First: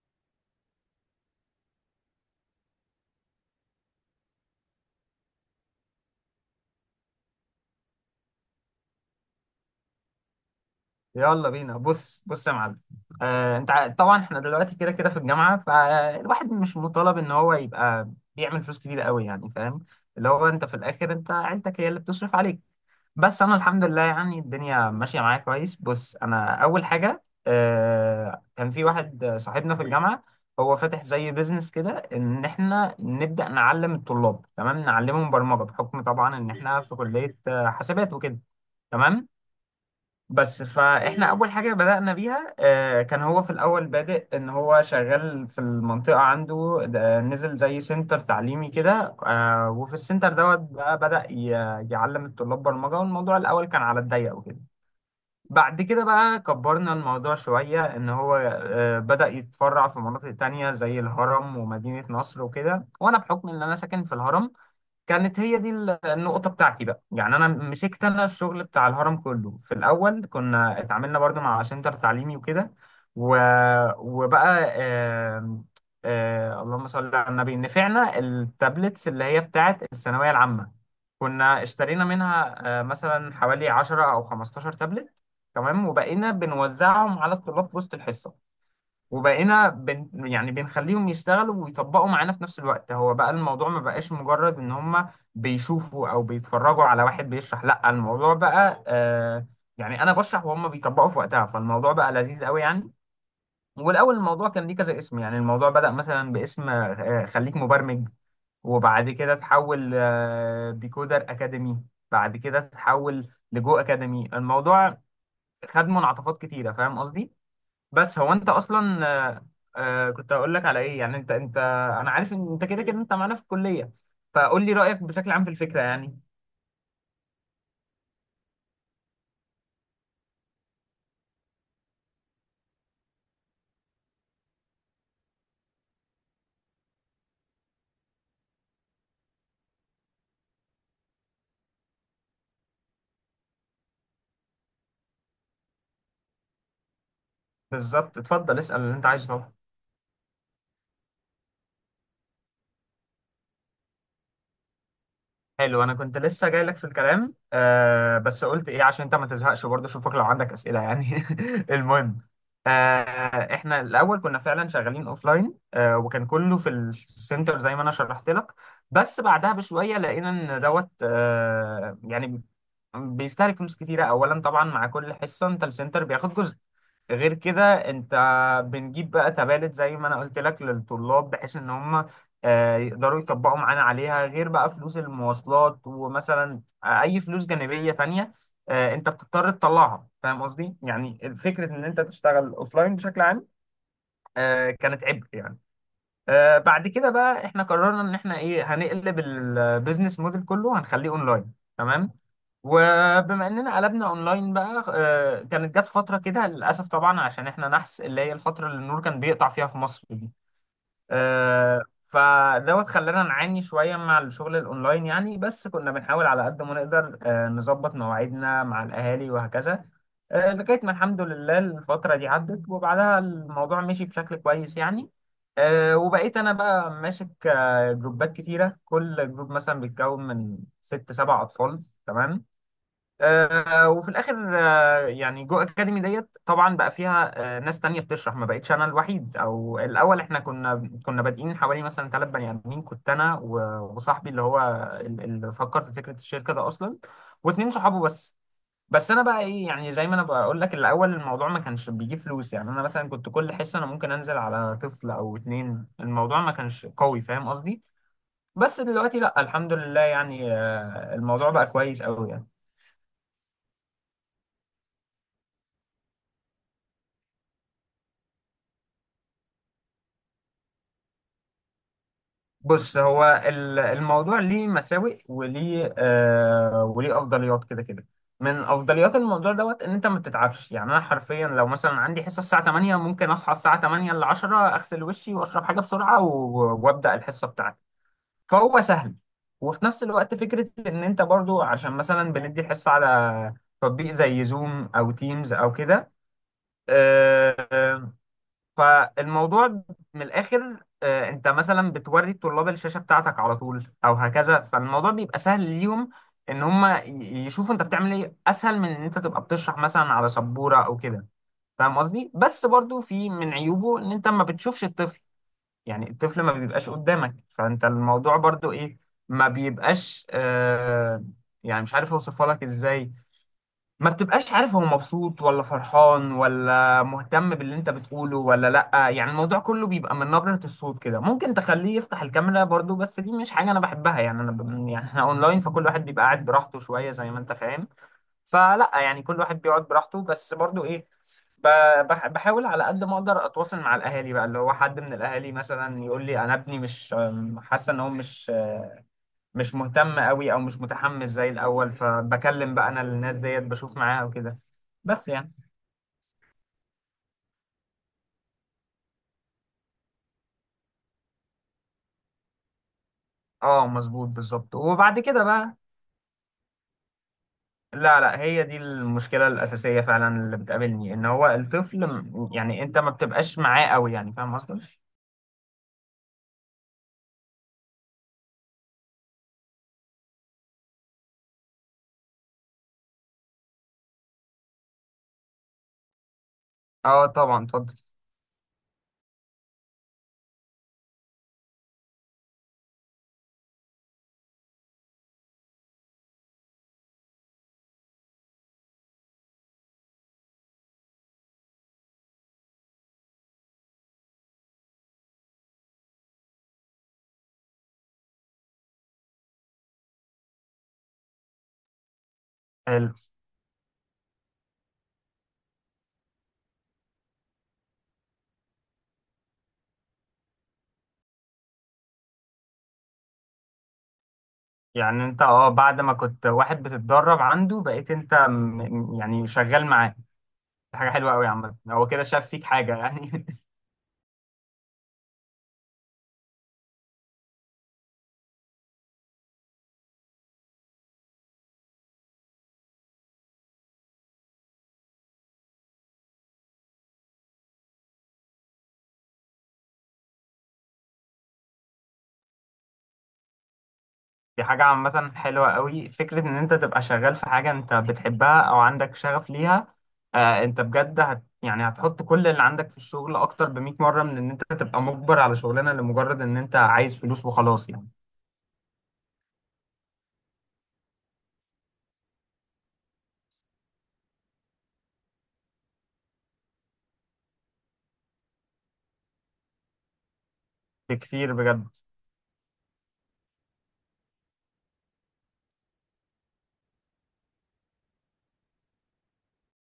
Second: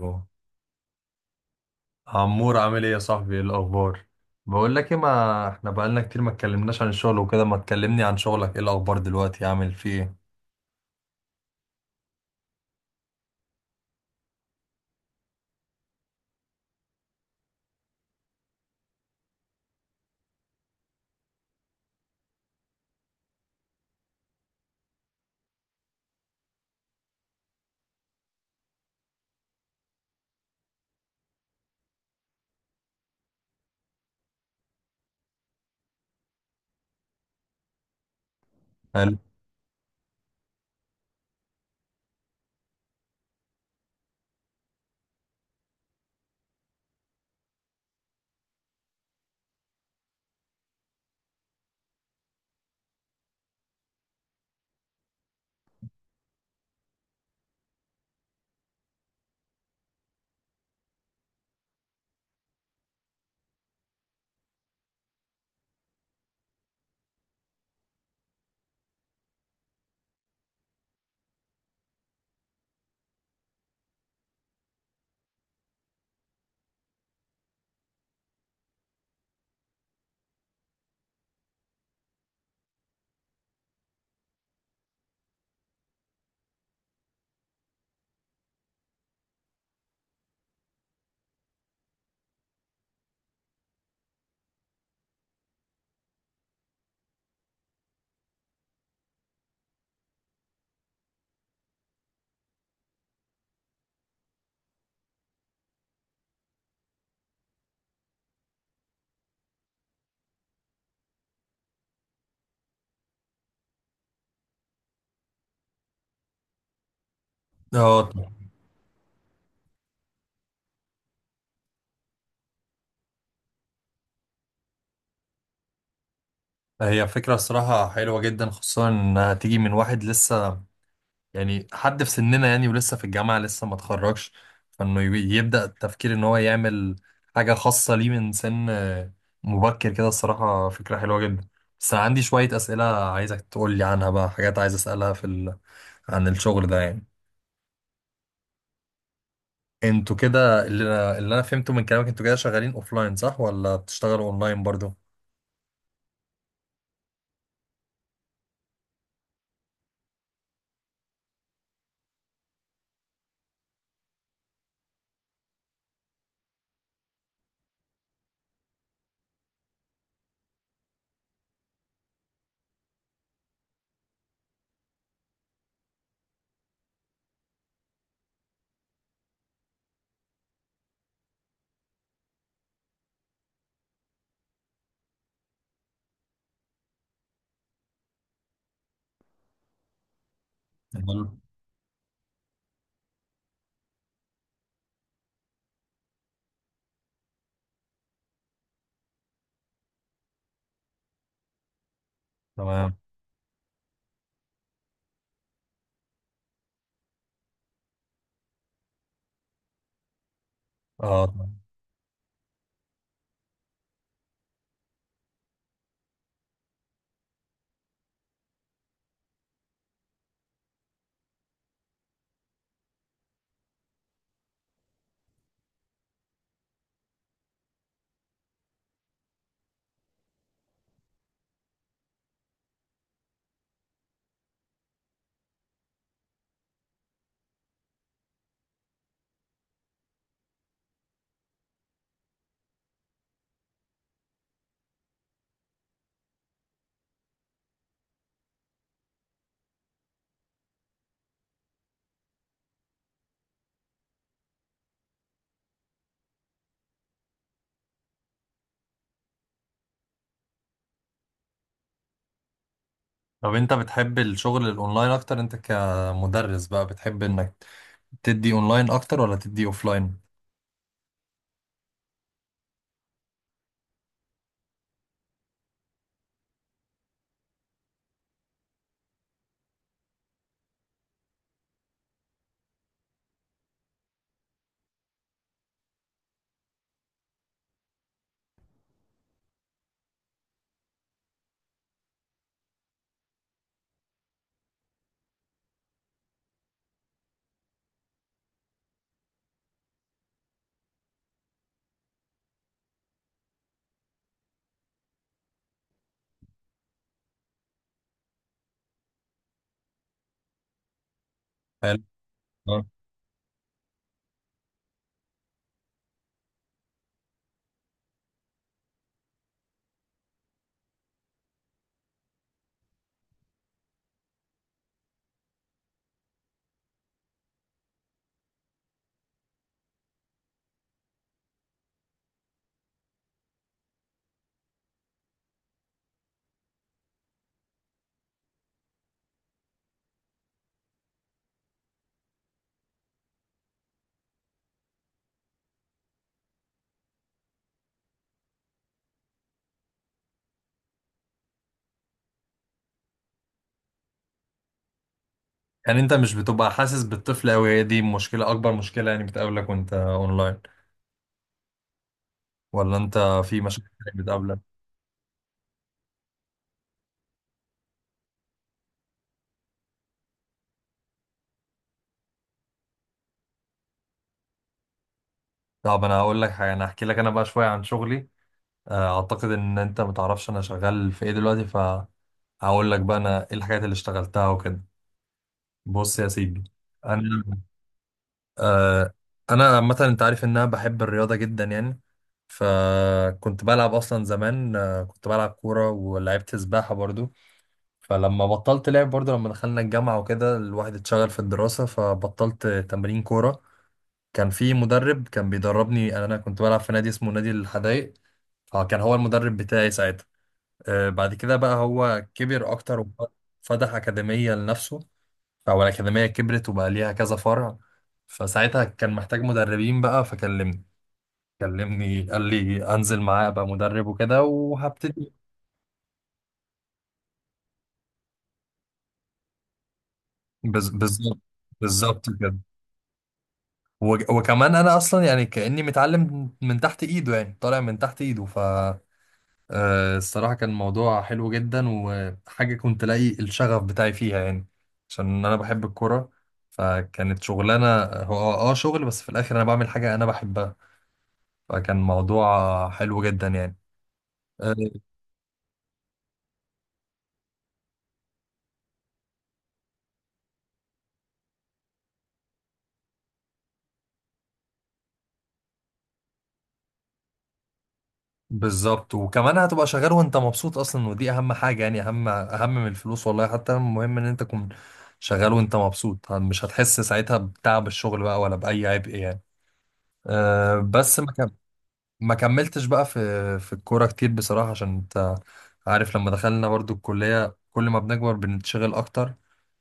أهو. عمور عامل ايه يا صاحبي؟ ايه الاخبار؟ بقول لك ايه، ما احنا بقالنا كتير ما اتكلمناش عن الشغل وكده، ما تكلمني عن شغلك، ايه الاخبار دلوقتي؟ عامل فيه ايه؟ يلا بينا. بص بص يا معلم. طبعا احنا دلوقتي كده كده في الجامعه، فالواحد مش مطالب ان هو يبقى بيعمل فلوس كتير قوي، يعني فاهم؟ اللي هو انت في الاخر، انت عيلتك هي اللي بتصرف عليك. بس انا الحمد لله، يعني الدنيا ماشيه معايا كويس. بص، انا اول حاجه، كان في واحد صاحبنا في الجامعه هو فاتح زي بيزنس كده ان احنا نبدا نعلم الطلاب، تمام، نعلمهم برمجه بحكم طبعا ان احنا في كليه حاسبات وكده. حلو. تمام. بس فاحنا اول حاجه بدانا بيها كان هو في الاول بادئ ان هو شغال في المنطقه عنده، ده نزل زي سنتر تعليمي كده. وفي السنتر دوت بقى بدا يعلم الطلاب برمجه، والموضوع الاول كان على الضيق وكده. بعد كده بقى كبرنا الموضوع شويه، ان هو بدا يتفرع في مناطق تانية زي الهرم ومدينه نصر وكده. وانا بحكم ان انا ساكن في الهرم، كانت هي دي النقطة بتاعتي بقى، يعني أنا مسكت، أنا الشغل بتاع الهرم كله. في الأول كنا اتعاملنا برضو مع سنتر تعليمي وكده. و... وبقى آم، آه، اللهم صل على النبي، نفعنا التابلتس اللي هي بتاعت الثانوية العامة. كنا اشترينا منها مثلا حوالي 10 أو 15 تابلت. تمام. وبقينا بنوزعهم على الطلاب في وسط الحصة. وبقينا يعني بنخليهم يشتغلوا ويطبقوا معانا في نفس الوقت. هو بقى الموضوع ما بقاش مجرد ان هم بيشوفوا او بيتفرجوا على واحد بيشرح، لا، الموضوع بقى يعني انا بشرح وهم بيطبقوا في وقتها. فالموضوع بقى لذيذ قوي، يعني. والاول الموضوع كان ليه كذا اسم. يعني الموضوع بدأ مثلا باسم خليك مبرمج. وبعد كده تحول بيكودر اكاديمي. بعد كده تحول لجو اكاديمي. الموضوع خد منعطفات كتيرة، فاهم قصدي؟ اه بس طبعا. هو انت اصلا كنت هقول لك على ايه. يعني انت انا عارف ان انت كده كده انت معانا في الكليه، فقول لي رايك بشكل عام في الفكره، يعني. هي فكرة الصراحة حلوة جدا، خصوصا انها تيجي من واحد لسه يعني حد في سننا، يعني ولسه في الجامعة لسه ما اتخرجش، فانه يبدأ التفكير ان هو يعمل حاجة خاصة ليه من سن مبكر كده. الصراحة فكرة حلوة جدا، بس انا عندي شوية أسئلة عايزك تقول لي عنها بقى، حاجات عايز أسألها في عن الشغل ده يعني. بالظبط. اتفضل اسال اللي انت عايزه طبعا. انتوا كده، اللي انا فهمته من كلامك انتوا كده شغالين اوفلاين، صح؟ ولا بتشتغلوا اونلاين برضو؟ حلو. انا كنت لسه جاي لك في الكلام، بس قلت ايه عشان انت ما تزهقش برضه، اشوفك لو عندك اسئله يعني. المهم، آه احنا الاول كنا فعلا شغالين اوفلاين، وكان كله في السنتر زي ما انا شرحت لك. بس بعدها بشويه لقينا ان دوت يعني بيستهلك فلوس كتيرة. أولا طبعا مع كل حصة أنت السنتر بياخد جزء. غير كده، أنت بنجيب بقى تبادل زي ما أنا قلت لك للطلاب بحيث إن هم يقدروا يطبقوا معانا عليها. غير بقى فلوس المواصلات ومثلا أي فلوس جانبية تانية أنت بتضطر تطلعها، فاهم قصدي؟ حلو. يعني فكرة إن أنت تشتغل أوفلاين بشكل عام كانت عبء يعني. بعد كده بقى إحنا قررنا إن إحنا إيه هنقلب البيزنس موديل كله، هنخليه أونلاين تمام؟ تمام. وبما اننا قلبنا اونلاين بقى كانت جت فتره كده، للاسف طبعا، عشان احنا نحس اللي هي الفتره اللي النور كان بيقطع فيها في مصر دي. اه. آه، فدوت خلانا نعاني شويه مع الشغل الاونلاين يعني. بس كنا بنحاول على قد ما نقدر نظبط مواعيدنا مع الاهالي وهكذا. لغايه ما الحمد لله الفتره دي عدت، وبعدها الموضوع مشي بشكل كويس يعني. وبقيت انا بقى ماسك جروبات كتيره، كل جروب مثلا بيتكون من ست سبع اطفال، تمام. وفي الاخر يعني جو اكاديمي ديت طبعا بقى فيها ناس تانية بتشرح، ما بقتش انا الوحيد. او الاول احنا كنا بادئين حوالي مثلا ثلاث بني ادمين، كنت انا و- وصاحبي اللي هو اللي فكر في فكرة الشركة ده اصلا، واتنين صحابه بس. بس انا بقى ايه، يعني زي ما انا بقول لك الاول الموضوع ما كانش بيجيب فلوس. يعني انا مثلا كنت كل حصة انا ممكن انزل على طفل او اتنين. الموضوع ما كانش قوي، فاهم قصدي؟ بس دلوقتي لا، الحمد لله، يعني الموضوع بقى كويس قوي يعني. طب انت بتحب الشغل الاونلاين اكتر؟ انت كمدرس بقى بتحب انك تدي اونلاين اكتر، ولا تدي اوفلاين؟ بص، هو الموضوع ليه مساوئ وليه وليه افضليات، كده كده. من افضليات الموضوع دوت ان انت ما بتتعبش. يعني انا حرفيا لو مثلا عندي حصه الساعه 8، ممكن اصحى الساعه 8 ل 10 اغسل وشي واشرب حاجه بسرعه و- وابدا الحصه بتاعتي. فهو سهل. وفي نفس الوقت فكره ان انت برضو عشان مثلا بندي الحصه على تطبيق زي زوم او تيمز او كده آه، فالموضوع من الاخر انت مثلا بتوري الطلاب الشاشه بتاعتك على طول او هكذا، فالموضوع بيبقى سهل ليهم، ان هم يشوفوا انت بتعمل ايه، اسهل من ان انت تبقى بتشرح مثلا على سبوره او كده، فاهم حلو. قصدي؟ بس آه. برضو في من عيوبه ان انت ما بتشوفش الطفل. يعني الطفل ما بيبقاش قدامك، فانت الموضوع برضو ايه، ما بيبقاش يعني مش عارف اوصفها لك ازاي. ما بتبقاش عارف هو مبسوط ولا فرحان ولا مهتم باللي انت بتقوله ولا لأ. يعني الموضوع كله بيبقى من نبرة الصوت كده. ممكن تخليه يفتح الكاميرا برضو، بس دي مش حاجة انا بحبها، يعني انا يعني احنا اونلاين فكل واحد بيبقى قاعد براحته شوية، زي ما انت فاهم. فلأ، يعني كل واحد بيقعد براحته، بس برضو ايه ب... بحاول على قد ما اقدر اتواصل مع الاهالي بقى، اللي هو حد من الاهالي مثلا يقول لي انا ابني مش حاسة ان هو مش مهتم قوي او مش متحمس زي الاول. فبكلم بقى انا الناس ديت، بشوف معاها وكده، بس يعني. يعني انت مش بتبقى حاسس بالطفل قوي، هي دي مشكلة؟ اكبر مشكلة يعني بتقابلك وانت اونلاين؟ ولا انت في مشاكل اه مظبوط، بتقابلك؟ بالظبط. وبعد كده بقى، لا لا، هي دي المشكلة الأساسية فعلا اللي بتقابلني، إن هو الطفل يعني أنت ما بتبقاش معاه قوي، يعني فاهم قصدي؟ طب انا هقول لك حاجة، انا هحكي لك انا بقى شوية عن شغلي. اعتقد ان انت متعرفش انا شغال في ايه دلوقتي، فهقول لك بقى انا ايه الحاجات اللي اشتغلتها وكده. بص يا سيدي، انا اه طبعا اتفضل. آه انا عامه انت عارف ان انا بحب الرياضه جدا يعني، فكنت بلعب اصلا زمان. كنت بلعب كوره ولعبت سباحه برضو. فلما بطلت لعب برضو لما دخلنا الجامعه وكده، الواحد اتشغل في الدراسه فبطلت تمرين كوره. كان في مدرب كان بيدربني، يعني انا كنت بلعب في نادي اسمه نادي الحدائق، فكان هو المدرب بتاعي ساعتها. بعد كده بقى هو كبر اكتر حلو. وفتح اكاديميه لنفسه، او الاكاديميه كبرت وبقى ليها كذا فرع. فساعتها كان محتاج مدربين بقى فكلمني، كلمني قال لي انزل معاه ابقى مدرب وكده يعني وهبتدي. أنت بعد ما كنت واحد بتتدرب عنده بقيت أنت يعني شغال معاه. دي حاجة حلوة بالظبط. قوي يا عم، هو كده بالظبط شاف كده. فيك حاجة يعني. وكمان انا اصلا يعني كاني متعلم من تحت ايده، يعني طالع من تحت ايده. ف الصراحة كان موضوع حلو جدا، وحاجة كنت لاقي الشغف بتاعي فيها يعني، عشان أنا بحب الكورة. فكانت شغلانة، هو اه آه شغل، بس في الآخر أنا بعمل حاجة أنا بحبها، فكان موضوع حلو جدا يعني. دي آه، حاجة عامة حلوة قوي، فكرة إن أنت تبقى شغال في حاجة أنت بتحبها أو عندك شغف ليها. أنت بجد يعني هتحط كل اللي عندك في الشغل أكتر ب100 مرة من إن أنت تبقى مجبر على شغلانة لمجرد إن أنت عايز فلوس وخلاص، يعني. بالظبط. وكمان هتبقى شغال وأنت مبسوط أصلا، ودي أهم حاجة يعني، أهم أهم من الفلوس والله. حتى المهم إن أنت تكون شغال وأنت مبسوط، مش هتحس ساعتها بتعب الشغل بقى ولا بأي عبء يعني. بس ما بكتير، بجد. ما كملتش بقى في في الكورة كتير بصراحة، عشان انت عارف لما دخلنا برضو الكلية، كل ما بنكبر بنتشغل اكتر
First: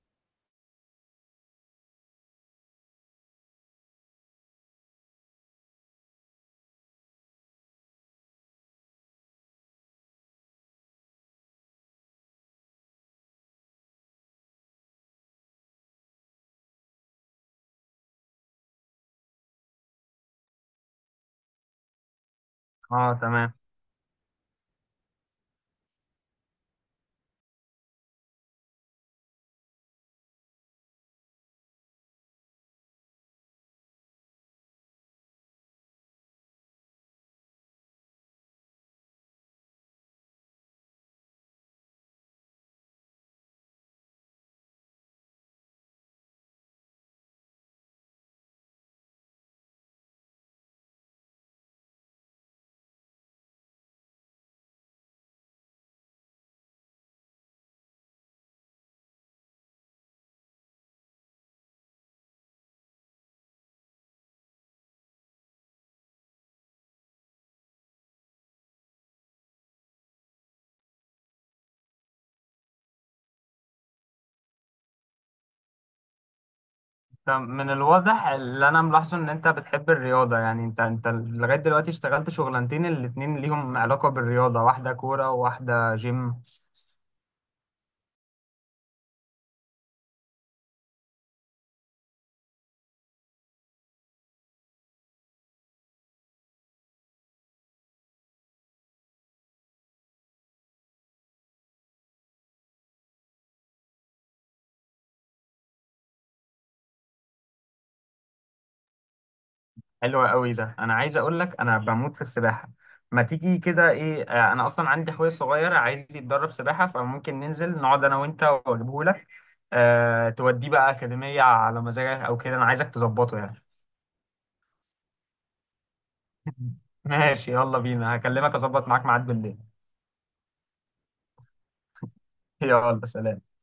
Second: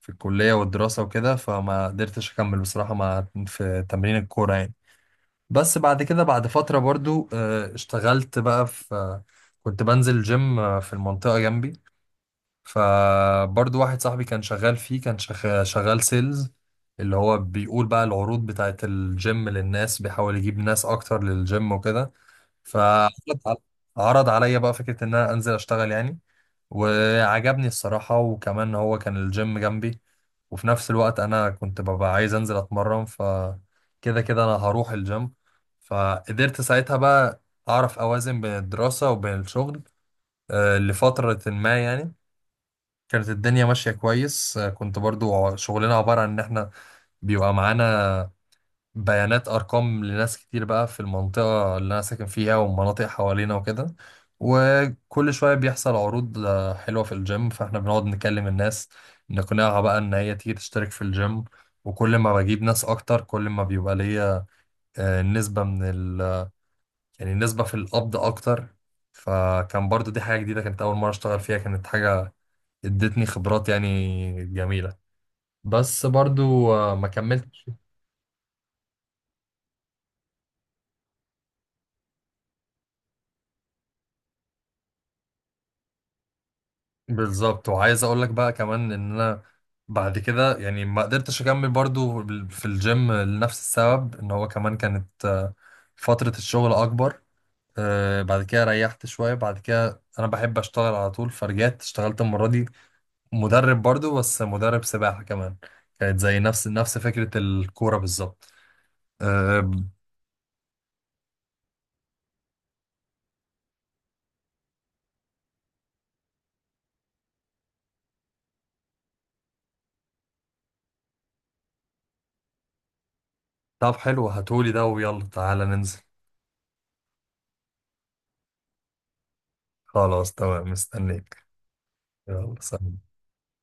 في الكلية والدراسة وكده، فما قدرتش اكمل بصراحة مع في تمرين الكورة يعني. بس بعد كده بعد فترة برضو اشتغلت بقى في كنت بنزل جيم في المنطقة جنبي، فبرضو واحد صاحبي كان شغال فيه، كان شغال سيلز، اللي هو بيقول بقى العروض بتاعت الجيم للناس، بيحاول يجيب ناس اكتر للجيم وكده. فعرض أه تمام. على- عرض عليا بقى فكرة ان انا انزل اشتغل يعني. وعجبني الصراحة، وكمان هو كان الجيم جنبي، وفي نفس الوقت انا كنت ببقى عايز انزل اتمرن، فكده كده انا هروح الجيم. فقدرت ساعتها بقى اعرف اوازن بين الدراسة وبين الشغل لفترة ما يعني. كانت الدنيا ماشية كويس. كنت برضو شغلنا عبارة عن ان احنا بيبقى معانا بيانات ارقام لناس كتير بقى في المنطقه اللي انا ساكن فيها والمناطق حوالينا وكده، وكل شويه بيحصل عروض حلوه في الجيم، فاحنا بنقعد نكلم الناس نقنعها بقى ان هي تيجي تشترك في الجيم. وكل ما بجيب ناس اكتر كل ما بيبقى ليا نسبه من يعني نسبه في القبض اكتر. فكان برضو دي حاجه جديده، كانت اول مره اشتغل فيها، كانت حاجه ادتني خبرات يعني جميله. بس برضو ما طب كملتش. من الواضح اللي أنا ملاحظه إن أنت بتحب الرياضة، يعني أنت لغاية دلوقتي اشتغلت شغلانتين الاتنين ليهم علاقة بالرياضة، واحدة كورة وواحدة جيم. بالظبط. وعايز اقول لك بقى كمان ان انا بعد كده يعني ما قدرتش اكمل برضو في الجيم لنفس السبب، ان هو كمان كانت فترة الشغل اكبر. بعد كده ريحت شوية، بعد كده انا بحب اشتغل على طول، فرجعت اشتغلت المرة دي مدرب برضو، بس مدرب سباحة كمان. كانت زي نفس فكرة الكورة بالظبط. آه. حلو قوي ده، انا عايز اقول لك انا بموت في السباحه. ما تيجي كده، ايه، انا اصلا عندي اخويا الصغير عايز يتدرب سباحه، فممكن ننزل نقعد انا وانت واجيبه لك. أه، توديه بقى اكاديميه على مزاجك او كده، انا عايزك تظبطه يعني. طب حلو، هاتولي ده ويلا تعالى ننزل. ماشي، يلا بينا، هكلمك اظبط معاك ميعاد بالليل. خلاص تمام، مستنيك. يلا سلام. يلا سلام.